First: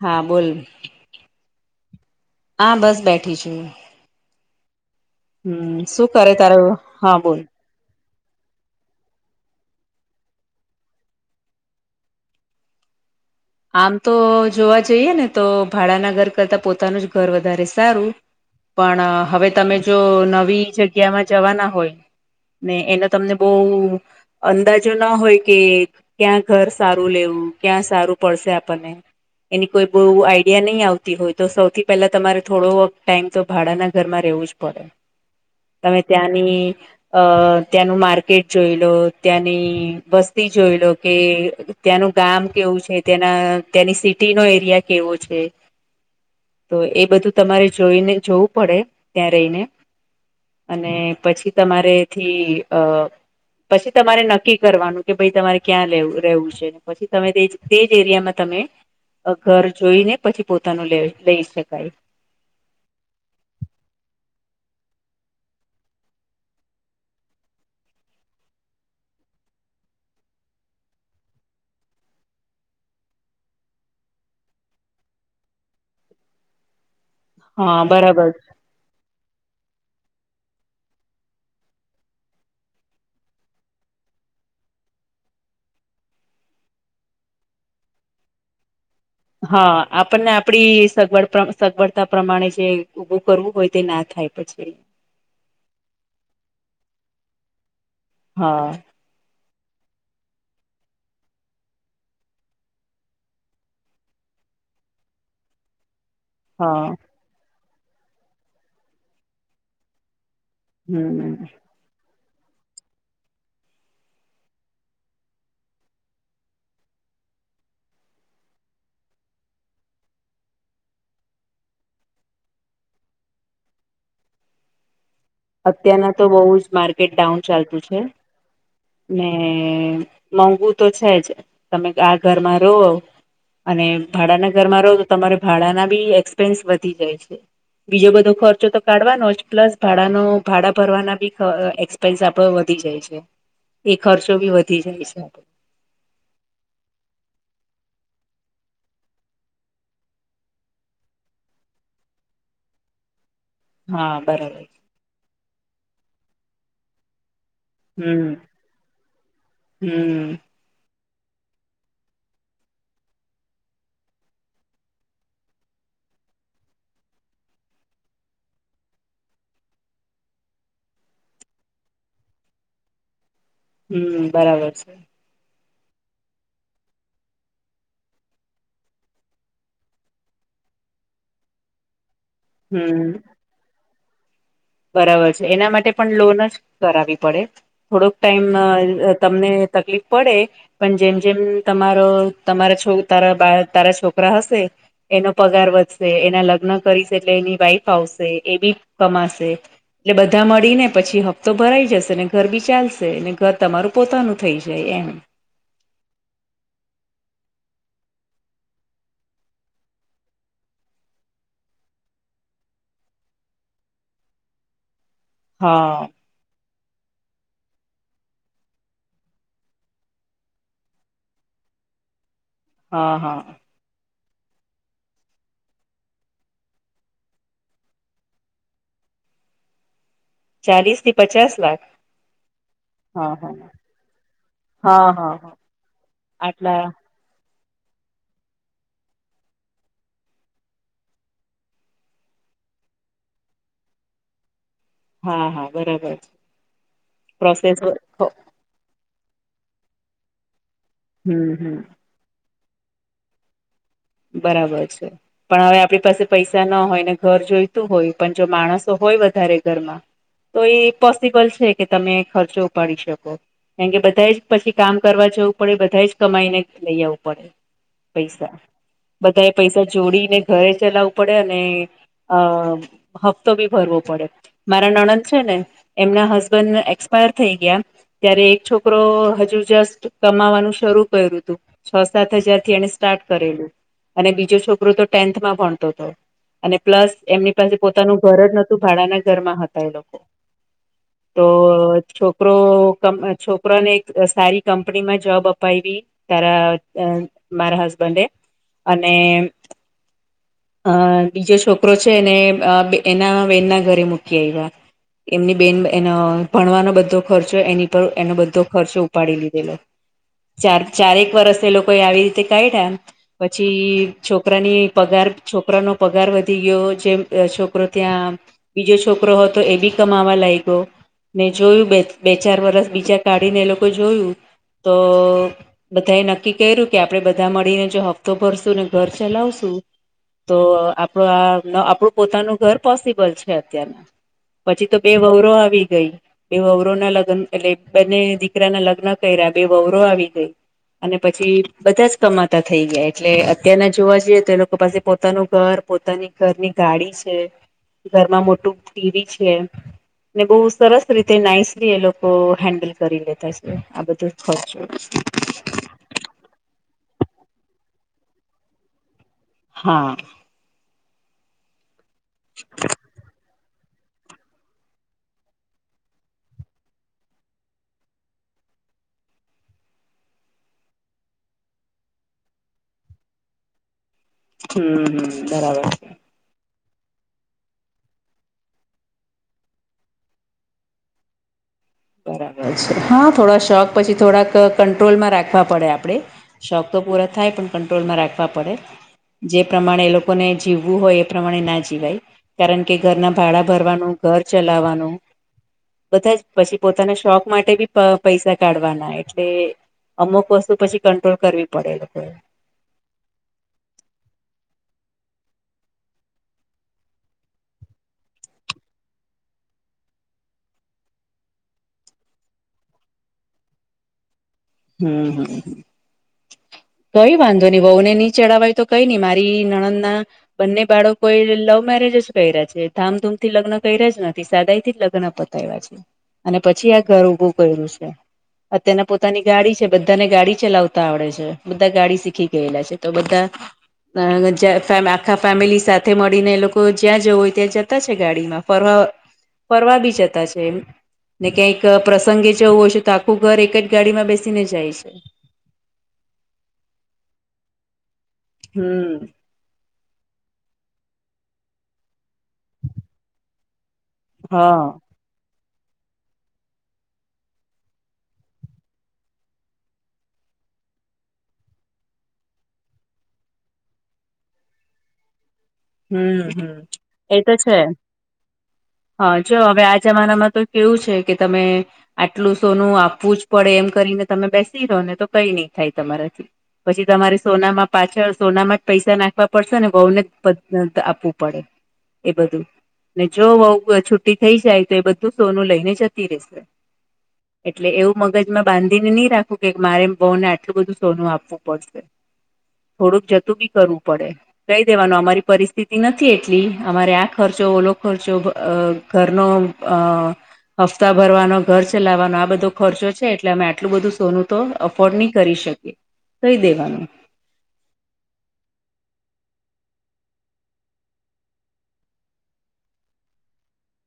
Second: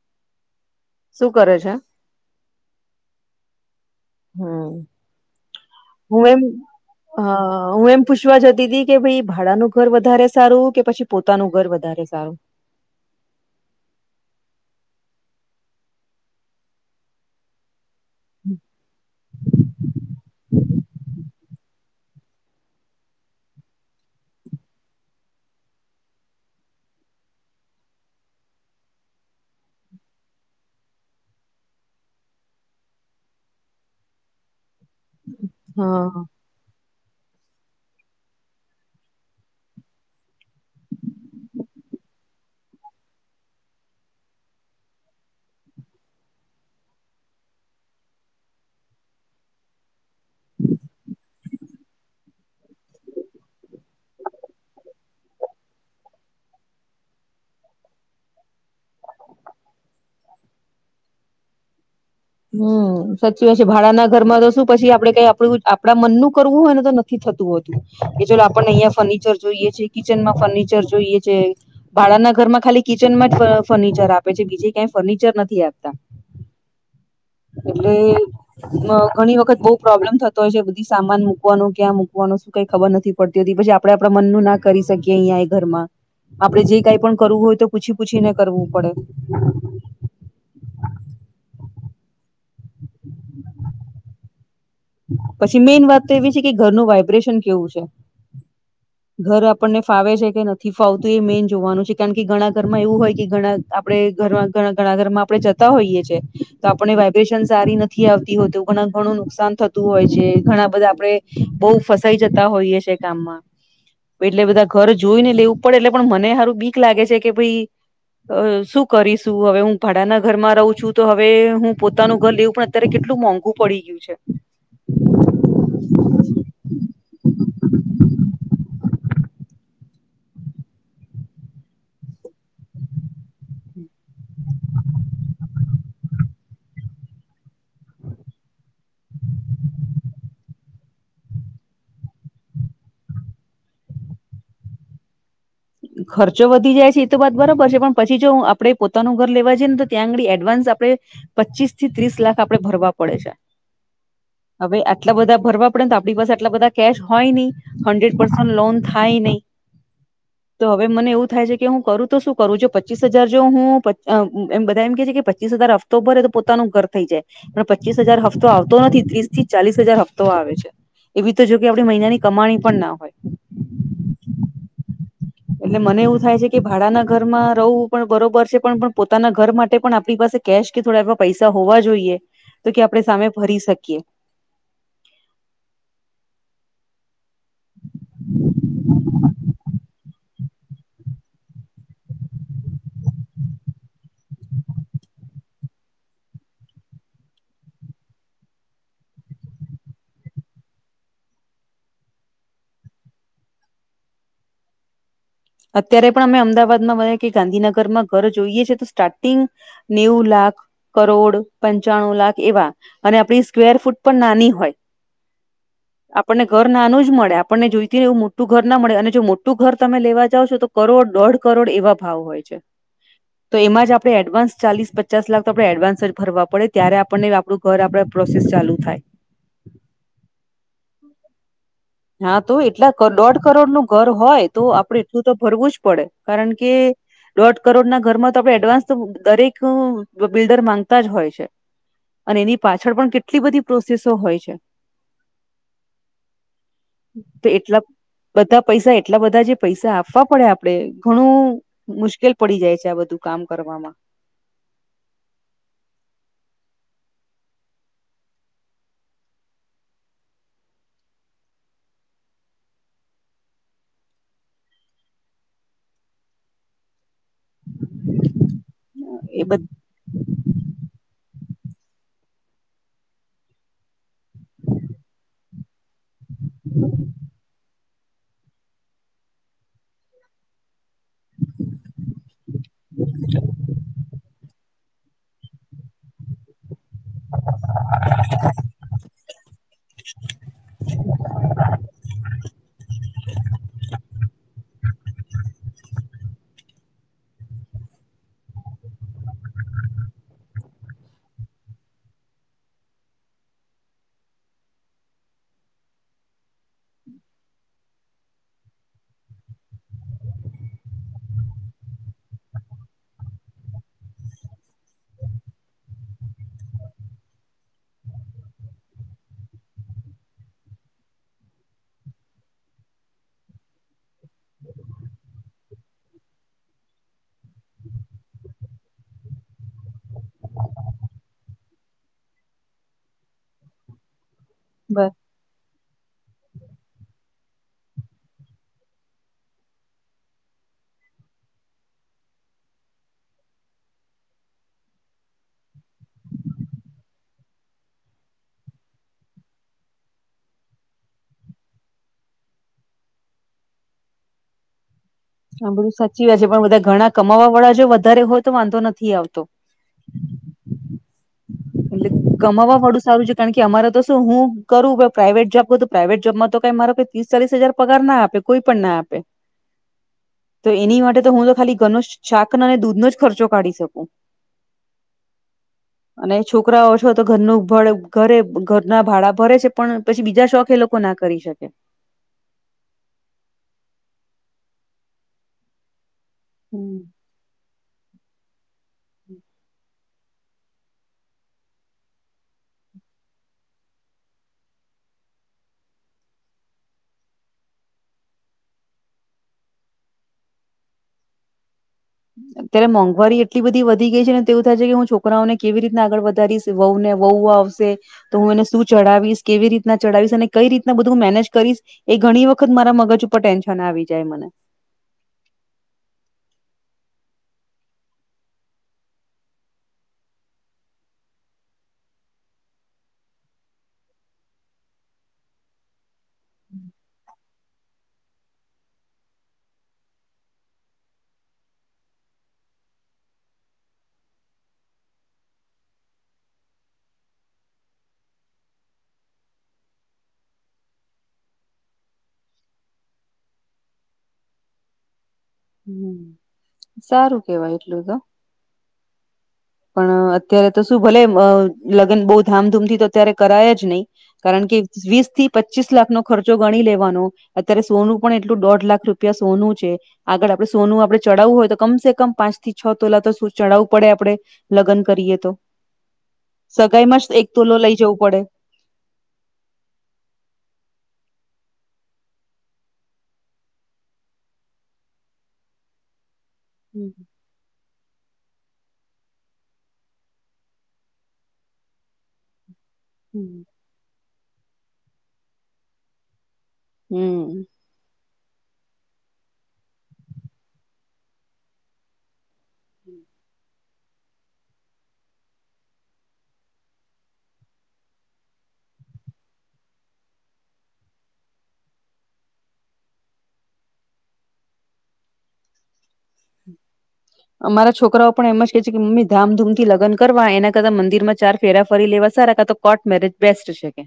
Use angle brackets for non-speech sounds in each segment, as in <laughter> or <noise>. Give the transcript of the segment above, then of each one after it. હા બોલ શું કરે છે. હા બસ બેઠી છુ, હમ્મ, હમ શું કરે તારે હા બોલ, હું એમ પૂછવા જતી હતી કે ભાઈ ભાડાનું ઘર વધારે સારું કે પછી પોતાનું ઘર વધારે સારું. આમ તો જોવા જઈએ ને તો ભાડાના ઘર કરતા પોતાનું જ ઘર વધારે સારું. પણ હવે તમે જો નવી જગ્યામાં જવાના હોય. ને એના તમને બહુ, અંદાજો ના હોય કે ક્યાં ઘર સારું લેવું ક્યાં સારું પડશે આપણને, એની કોઈ બહુ આઈડિયા નહી આવતી હોય તો સૌથી પહેલા તમારે થોડો ટાઈમ, તો ભાડાના ઘરમાં રહેેવું જ પડે હવે હા. ત્યાંની, અ ત્યાંનું માર્કેટ જોઈ લો ત્યાંની બસ્તી જોઈ લો કે, ત્યાંનું ગામ કેવું છે તેના ત્યાંની સિટીનો એરિયા કેવો છે, તો એ બધું તમારે જોઈને જોવું પડે ત્યાં રહીને, અને પછી તમારેથી અ, પછી તમારે નક્કી કરવાનું કે ભાઈ તમારે ક્યાં રહ રહેવું છે પછી તમે તે જ તે જ એરિયામાં તમે ઘર જોઈને પછી પોતાનું લ લઈ શકાય. હમ સાચી વાત છે ભાડાના ઘરમાં તો શું પી આપડે કઈ આપડું આપડા મન નું કરવું હોય ને તો, થી થતું હતું કે ચાલ આપણે અહિયાયા ફર્નિચર જોઈએ છે કિચન માં ફર્નિચર જોઈએ છે, ભાડાના ઘરમાં ખાલી કિચનમાં જ ફર્નિચર આપે છે બીજે કંઈ ફર્નિચર નથી આપતા. હા એટલે, બરાબર ઘણી વખત બઉ પ્રોબ્લેમ થતો હોય છે, બધી સામાન મૂકવાનો ક્યાં મૂકવાનું શું કઈ ખબર નથી. પડતી હતી પછી આપણેે મનનું ના કરી શકીએ અહિયાં એ ઘરમાં, આપડે જે કાઈ પણ કરવું હોય તો પૂછી પૂછી ને કરવું પડે. હા આપણને આપડી સગવડ સગવડતા પ્રમાણે જે, ઉભું કરવું હોય તે ના થાય પછી. પછી મેઈન વાત તો એવી છે કે ઘરનું વાઈબ્રેશન કેવું છે, હા, ઘર આપણને ફાવે છે કે નથી ફાવતું એ મેઈન જોવાનું છે, કારણ કે ઘણા ઘરમાં એવું હોય કે ઘણા, આપડણે ઘર ઘ ઘણા ઘરમાં આપણે જતા હોઈએ છીએ, તો હા આપણે વાઈબ્રેશન સારી નથી આવતી હોત તોવ ઘ ઘણું નુકસાન થતું હોય છે, ઘણા બધા આપડે હમ બઉ ફસાઈ જતા હોઈએ છે, કામમાં, એટલે બધા ઘર જોઈ ને લેવું પડે એટલે મને સારું બીક લાગે છે કે ભાઈ, અ શું કરીશું હવે હું ભાડાના ઘરમાં રહું છું તો હવે હું પોતાનું ઘર લેવું પણ, અત્યારે કેટલું મોંઘું પડી ગયું છે, અત્યારના તો બઉુ જ માર્કટ ડાઉન ચાલતું છે, ને મોંઘું તો છે, જ તમે આ ઘરમાં રો, અને ભાડાના ઘરમાં રહો તો તમારે ભાડાના બી એક્સપેન્સ વધી જાય છે, બીજો બધો ખર્ચા તો કાઢવાનો જ પ્લસ ભ ભાડા નો ભાડા ભરવાના બી એક્સપેન્સ આપડો વધી જાય છે, એ ખર્ચો બી વધી જાય હ છેબ ખર્ચો વધી જાય છે એ તો વાત બરોબર છે, પણ પછી જો આપડે પોતાનું ઘર લેવા છેએને તો ત્યાં આંગળી એડવાન્સ આપડે, પચીસ થી ત્રીસ લાખ આપડે ભરવા પડે છે, હા બરોબર એટલા બધા ભરવા પડે તો આપણી પાસે એટલા બધા કેશ હોય ની હંડ્રેડ પર્સેન્ટ થાય નઈ, હમ્મ, તો હવે મને એવું થાય છે, કે હું કરું તો શું કરું? જો પચીસ હજાર જો હું પચ અમ્મ એમ બધા એમ કહે છે, કે પચીસ હજાર હફ તો ભરે તો પોતાનું ઘર થઈ જાય. પણ પચીસ હજાર હફ્તો આવતો નથી. ત્રીસ થી ચાલીસ હજાર હફ્તો આવે છે. એવી તો જો કે આપણે મહિનાની કમાણી પણ ના હોય. હમ્મ બરાબર છે. એટલે મને એવું થાય છે, કે ભાડાના ઘરમાં રવ, પણ બરોબર છે. પણ-પણ પોતાના ઘર માટે પણ આપણી પાસે કેશ કે થોડા એવા પૈસા હોવા જોઈએ. તો કે આપણેે હમ સામે ભરી શકીએ. બરાબર છે. એના માટે પણ લોન જ કરાવી પડે. થોડોક ટાઈમ અહ તમને તકલીફ પડે, પણ જેમ-જેમ તમારા તમારો છો તારા બા તારા છોકરા હશે એનો પગાર વધશે. એના લગ્ન કરીશ એટલે એની વાઈફ આવશે, એ બી કમાશે. એટલે બધા મળીને પછી હફ્તો ભરાઈ જશે, ને ઘર બી ચાલશે. ને ઘર તમારું પોતાનું થઈ જાય એમ. અત્યારે પણ અમે અમદાવાદમાં <unintelligible> કે ગાંધીનગરમાં ઘર જોઈએ છે, તો સ્ટાર્ટિંગ નેવું લાખ કરોડ, પંચાણું લાખ એવા. અને આપણી સ્કવેર ફૂટ પણ નાની હોય. હા. આપણને ઘર નાનું જ મળે. આપણને જોઈતી હોય એવું મોટું ઘર ના મળે. અને જો મોટું ઘર તમે લેવા જાવ છો તો કરોડ, દોઢ કરોડ એવા ભાવ હોય છે. હા, હા. તો એમાં જ આપણે એડવાન્સ ચાલીસ, પચાસ લાખ તો આપણે એડવાન્સ જ ભરવા પડે, ત્યારે આપણને આપણું ઘર આપણા પ્રોસેસ ચાલુ થાય. ચાલીસ થી પચાસ લાખ. હા તો એટલા. ક હા દોઢ હા કરોડ નું ઘર હોય તો આપણે હા એટલું હા તો હા ભરવું જ પડે. કારણ કે આટલા દોઢ કરોડના ઘરમાં તો આપણે એડવાન્સ તો દરેક બિલ્ડર માંગતા જ હોય છે. અને એની પાછળ પણ કેટલી બધી પ્રોસેસો હોય છે. હા, હા બરબર છ. તો એટલા બધા પૈસા એટલા બધા જે પૈસા આપવા પડે આપણે ઘણ હમ્મ-હમ્મ. મુશ્કેલ પડી જાય છે, આ બધું કામ કરવામાં. બરાબર છે. પણ હવે આપણી પાસે પૈસા ન હોય, ને ઘર જોઈતું હોય, પણ જો માણસો હોય વધારે ઘરમાં તો એ પોસિબલ છે, કે તમે ખર્ચો ઉપાડી શકો. કેમ કે બધા એ જ પછી કામ કરવા જવું પડે, બધા એ જ કમાઈને લઈ આવું પડે પૈસા. બધા એ પૈસા જોડીને ઘરે ચલાવું પડે. અને અહ હફ્તો બી ભરવો પડે. મારા નણંદ છે ને, એમના હસ બન્ડ એક્સપાયર થઈ ગિયા. ત્યારે એક છોકરો હજુ જસ્ટ કમાવવાનું શરૂ કર્યું તું, છ-સાત હજાર થી એને સ્ટાર્ટ કરેલું. અને બીજો છોકરો તો ટેન્થમાં ભણતો તો. અને પ્લસ એમની પાસે પોતાનું ઘર જ નતું, ભાડાના ઘરમાં હતા એ લોકો. તો છોકરો કંપ છોકરાને એક સારી કંપ પનીમાં જોબ અપાઈવી, તારા અહ મારા હસબન્ડે. અને અહ બીજો છોકરો છે એને અહ બે એના બહેનના ઘરે મૂકી આયવાં. એમની બહેન એનો ભણવાનો બધો ખર્ચો એની ઉપર એનો બધો ખર્ચો ઉપાડી લીધેલો. ચાર ચારેક વર્ષ એ લોકોએ આવી રીતે કાઈઢા. પછી છોકરાની પગાર છોકરાનો પગાર વધી ગિયો. જેમ છોકરો ત્યાં બીજો છોકરો હતો એ બી કમાવા લાયગો. ને જોયું બે બે ચાર વરસ બીજા કાઢીને એ લોકો જોયું. તો બધા એ નક્કી કર્યું કે આપડે બધા મળીને જો હ તો ભરશું ને ઘર ચલાવશું તો આપડું આ આપડુ પોતાનું ઘર પોસિબલ છે અત્યારે પછી તો બ- બે વવરો આવી ગઈ. બે વવરો ના લગ્ન એટલે બંને દીકરા ના લગ્ન કર્યા બે વવરો આવી ગઈ. અને પછી બધા જ કમાતા થઈ ગયા એટલે અત્યારના જોવા જઈએ તો એ લોકો પાસે પોતાનું ઘર પોતાની ઘરની ગાડી છે ઘરમાં મોટું ટીવી છે. ને બહુ સરસ રીતે નાઈસલી એ લોકો હેન્ડલ કરી લેતા છે આ બધું ખર્ચ <inaudible> આબરું સા સી વે છે પણ બધા ઘણા કમાવા વાળા જો વધારે હોય તો વાંધો નથી આવતો. હમ એટલે કમાવા વાડુ સારું છે કારણ કે કે અમારે તો શું હું કરું પ્રાઇવેટ જોબ કરું તો પ્રાઇવેટ જોબમાં તો કઈ મારા પીસ્તાલીસ હજાર પગાર ના આપે કોઈ પણ ના આપે તો એની માટે તો હું તો ખાલી ઘરનો શાકનો અને દૂધનો જ ખર્ચો કાઢી શકું. હમ હમ બરાબર અને છોકરાઓ છો તો ઘરનું ભળ ઘરે ઘરના ભાડા ભરે છે પણ પછી બીજા શોખ એ લો કો ના કરી શકે બરાબર છે હા થોડા શોખ પછી થોડાક કંટ્રોલમાં રાખવા પડે આપડે શોખ તો પૂરા થાય પણ કંટ્રોલમાં રાખવા પડે. જે પ્રમાણે એ લો કોને જીવવું હોય એ પ્રમાણે ના જીવાય કારણ કે ઘરના ભાડા ભરવાનું ઘર ચલાવાનું બધા જ પછી પોતાના શોખ માટે બી પ પૈસા કાઢવાના એટલે અમુક વસ્તુ પછી કંટ્રોલ કરવી પડે એ લોકો એ અત્યારે મોંઘવારી એટલી બધી વધી ગઈ છે ને, તેવું થાય છે કે હું છોકરાઓને કેવી રીના આગળ વધારીશ? વવ ને વઉ આવશે તો હું એને શું ચડાવીશ કેવી રીતના ચઢાવીશ અને કઈ રીતના બધું મેનેજ કરીશ એ ઘણી વખત મારા મગજ ઉપર ટેન્શન આવી જાય મને હમ હમ કઈ વાંધો ની વઉ ને ની ચડાવાય તો કઈ ની. મારી નણંદ ના બંને બાળકો એ લવ મેરેજ જ કરયા છે. ધામધૂમ થી લગ્ન કરયા જ નથી સાદાય થી જ લગ્ન <inaudible> અને પછી આ ઘર ઉભું કર્યું છે. અત્યાના પોતાની ગાડી છે. બધા ને ગાડી ચલાવતા આવડે છે. બધા ગાડી શીખી ગયેલા છે તો બધા <unintelligible> આખા ફેમિલી સાથે મળીને એ લોકો જ્યાં જવું હોય ત્યાં જતા છે ગાડીમાં ફરવા ફરવા બી જતા છે એમ ને ક્યાંક પ્રસંગે જવું હોશે તો આખું ઘર એક જ ગાડીમાં બેસીને જાય છે. હમ સારું કેવાય એટલું તો હમ પણ અત્યારે તો શું ભલે અ લગ્ન બહુ ધામધૂમથી તો અત્યારે કરાય જ નઈ કારણ કે હા વીસ થી પચીસ લાખનો ખર્ચો ગણી લેવાનો. અત્યારે સોનું પણ એટલું દોઢ લાખ રૂપિયા સોનું છે. આગળ આપડે સોનું આપડે ચડાવવું હોય તો કમ સે કમ પાંચ થી છ તોલા તો ચડાવવું પડે આપડે લગ્ન કરીએ તો. હમ હમ સગાઈમાં જ એ એક તો છે તોલો લઈ જવું પડે. હા જો હવે આ જમાનામાં તો કેવું છે કે તમે. આટલું સોનું આપવું જ પડે. એમ કરીને તમે બેસી રો ને તો કઈ નહી થાય તમારાથી. પછી તમારે સોનામાં પાછળ સોનામાં જ પૈસા નાખવા પડશે ને વહુ ને જ પ <unintelligible> આપવું પડે એ બધું. ને જો વહુવ વ છુટી થઇ જાય તો એ બધું સોનું લઈને જતી રહેશે. હમ્મ. એટલે એવું મગજમાં બાંધીને નહીં રાખવું કે મારે વહુને આટલું બધું સોનું આપવું પડશે. થોડુંક જતું બી કરવું પડે. કહી દેવાનું અમારી પરિસ્થિત નથી એટલી, અમારે આ ખર્ચો, ઓલો ખર્ચો, અહ ઘરનો અહ હપ્તા ભરવાનો, ઘર ચલાવવાનો આ બધો ખર્ચો છે એટલે અમે આટલું બધું સોનું તો અફ એ ફોર્ડ નહીં કરી શકીએ, કહી દેવાનું. અમારા છોકરાઓ પણ એમ જ કે છે કે મમ્મી ધામધૂમથી લગ્ન કરવા એના કરતા મંદિરમાં ચાર ફેરા ફરી લેવા સારા. કા તો કોર્ટ મેરેજ બેસ્ટ છે કે.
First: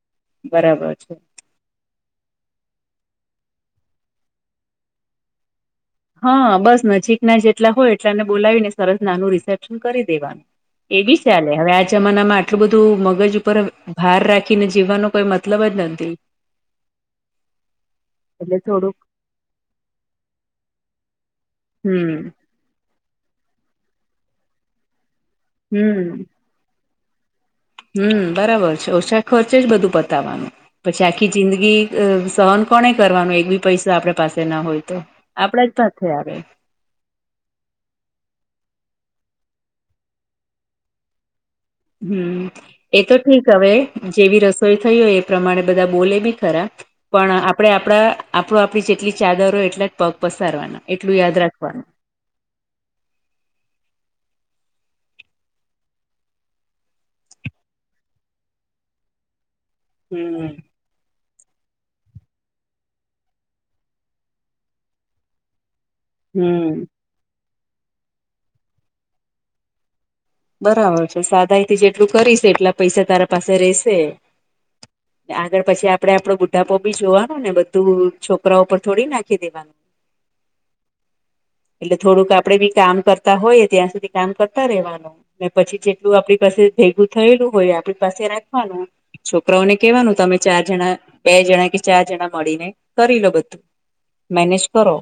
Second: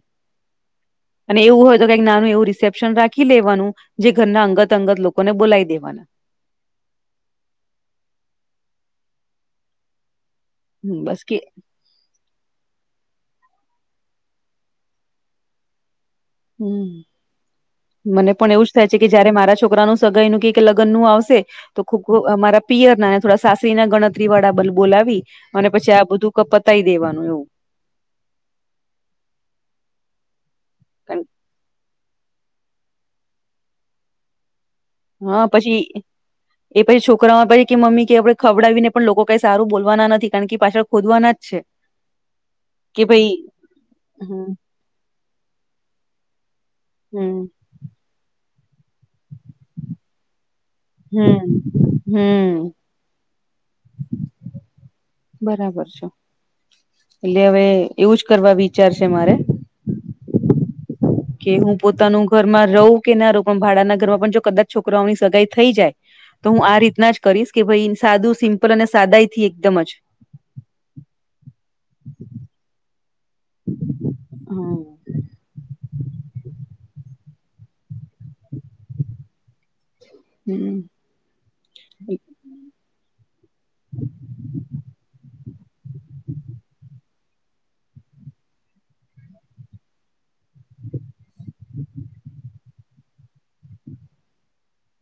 બરાબર છે. અને એવું હોય તો કંઈક નાનું એવું રિસેપ્શન રાખી લેવાનું, જે ઘરના અંગત-અંગત લોકોને બોલાઈ દેવાનું. હા. બસ નજીકના જેટલા હોય એટલા એને બોલાવીને સરસ નાનું રિસેપ્શન કરી દેવાનું. એ હમ બી બસ કે ચાલે. હવે આજ જમાનામાં આટલું બધું મગજ ઉપર ભાર રાખીને જીવવાનો કોઈ મતલબ જ નથી. હમ્મ. મને પણ એટલે એવું જ થાય છે થોડુંક કે જયારે મારા છોકરાનું સગાઈ નું કેક લગનનું આવશે તો ખૂબ હમ મારા પિયરના ને થોડા સાસરી ના ગણતરી વાળા બલ બોલાવી અને પછી આ બધું ક પતાવી દેવાનું એવું. હમ્મ બરાબર છે. ઓછા ખર્ચે જ બધું પતાવવાનું. પછી કારણ આખી જિંદગી અહ સહન કોને કરવાનું એક બી પૈસા આપડા પાસે ના હોય. તો હ આપડા જ પછી પાસે આવે એ પછી છોકરાઓ પહી કહે મમ્મી કહે આપણે ખવડાવીને પણ લોકો કાંઈ સારું બોલવાના નથી, કારણ કે ઈ પાછળ ખોદવવાના જ છે. હમ્મ. એ કે તો ભાઈ ઠીક હવે. જેવી હમ રસોઈ થઈ હોય એ પ્રમાણે બધા બોલે બી ખરા. પણ હમ આપ પણે આપણા, આપણું આપણી જેટલી ચાદર હોય એટલા જ પગ પસારવાના. એટલું યાદ રાખવાનું હમ્મ-હમ્મ. બરાબર છે. એટલે હવે એવું જ કરવા વિચાર છે મારે. હમ્મ-હમ્મ. કે હું પોતાનું ઘરમાં રહું કે ના રહું પણ ભાડાના ઘરમાં પણ જો કદાચ છોકરાઓની સગાઈ થઈ જાય તો હું હમ આ રીતના જ કરીશ કે ભઈ સાદું, સિમ્પલ અને સાદાઈ થી એકદમ જ. બરાબર છે. સાદાઈ થી જેટલું કરીશ એટલા પૈસા તારા પાસે રહેશે. હમ કે આગળ પછી આપડે આપડો બુઢાપો બી જોવાનો ને બધું છોકરાઓ પર થોડી નાખી દેવાનું. <inaudible> એટલે થોડુંક આપડે બી કામ કરતા હોઈએ ત્યાં સુધી કામ કરતા રહેવાનું. ને પછી જેટલું આપણી પાસે ભેગું થયેલું હોય આપણી પાસે રાખવાનું. છોકરાઓને કહેવાનું તમે ચાર જણા બે જણા કે ચાર જણા મળીને કરી લો બધું. મેનેજ કરો.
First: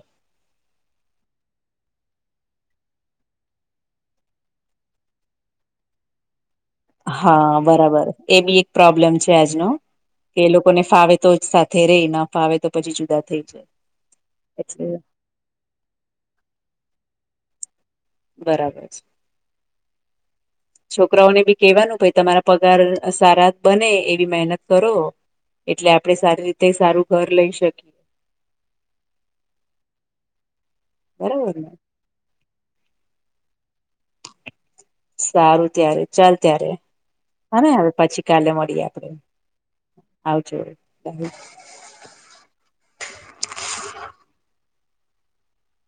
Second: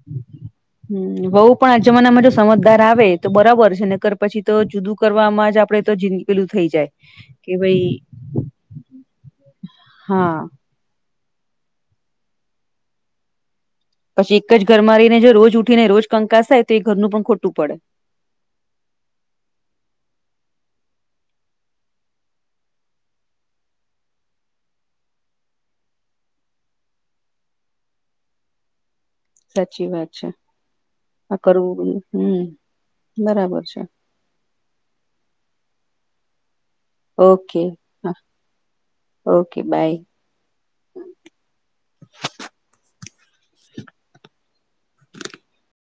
હમ્મ. વહુ પણ આ જમાનામાં જો સમજદાર આવે તો બરાબર છે, નકર પછી તો જુદું કરવામાં જ આપડે તો જીંદ પેલું થઈ જાય. હા કે ભાઈ બરાબર. એ બી એક પ્રોબ્લેમ છે આજનો. હા કે લોક કોને ફાવે તો સાથે રેય ન ફાવે તો પછી જુદા થઈ જાય. પછી એક જ એટલે ઘરમાં રહીને જો રોજ ઉઠી ને રોજ કંકાસ થાય તો એ ઘરનું પણ ખોટું પડે. બરાબર છે. <inaudible> છોકરાઓને ભી કહેવાનું ભઈ તમારા પગાર સારા બને એવી મહેનત કરો. એટલે આપડે સારી રીતે સારું ઘર લઈ શકી <inaudible> સાચી વાત છે આ બરાબર ને કરવું બધું હમ બરાબર છે. સારું ત્યારે ચાલ ત્યારે. ઓકે હને હવે હા પછી કાલે મળીએ આપડે ઓકે બાય આવજો <unintelligible>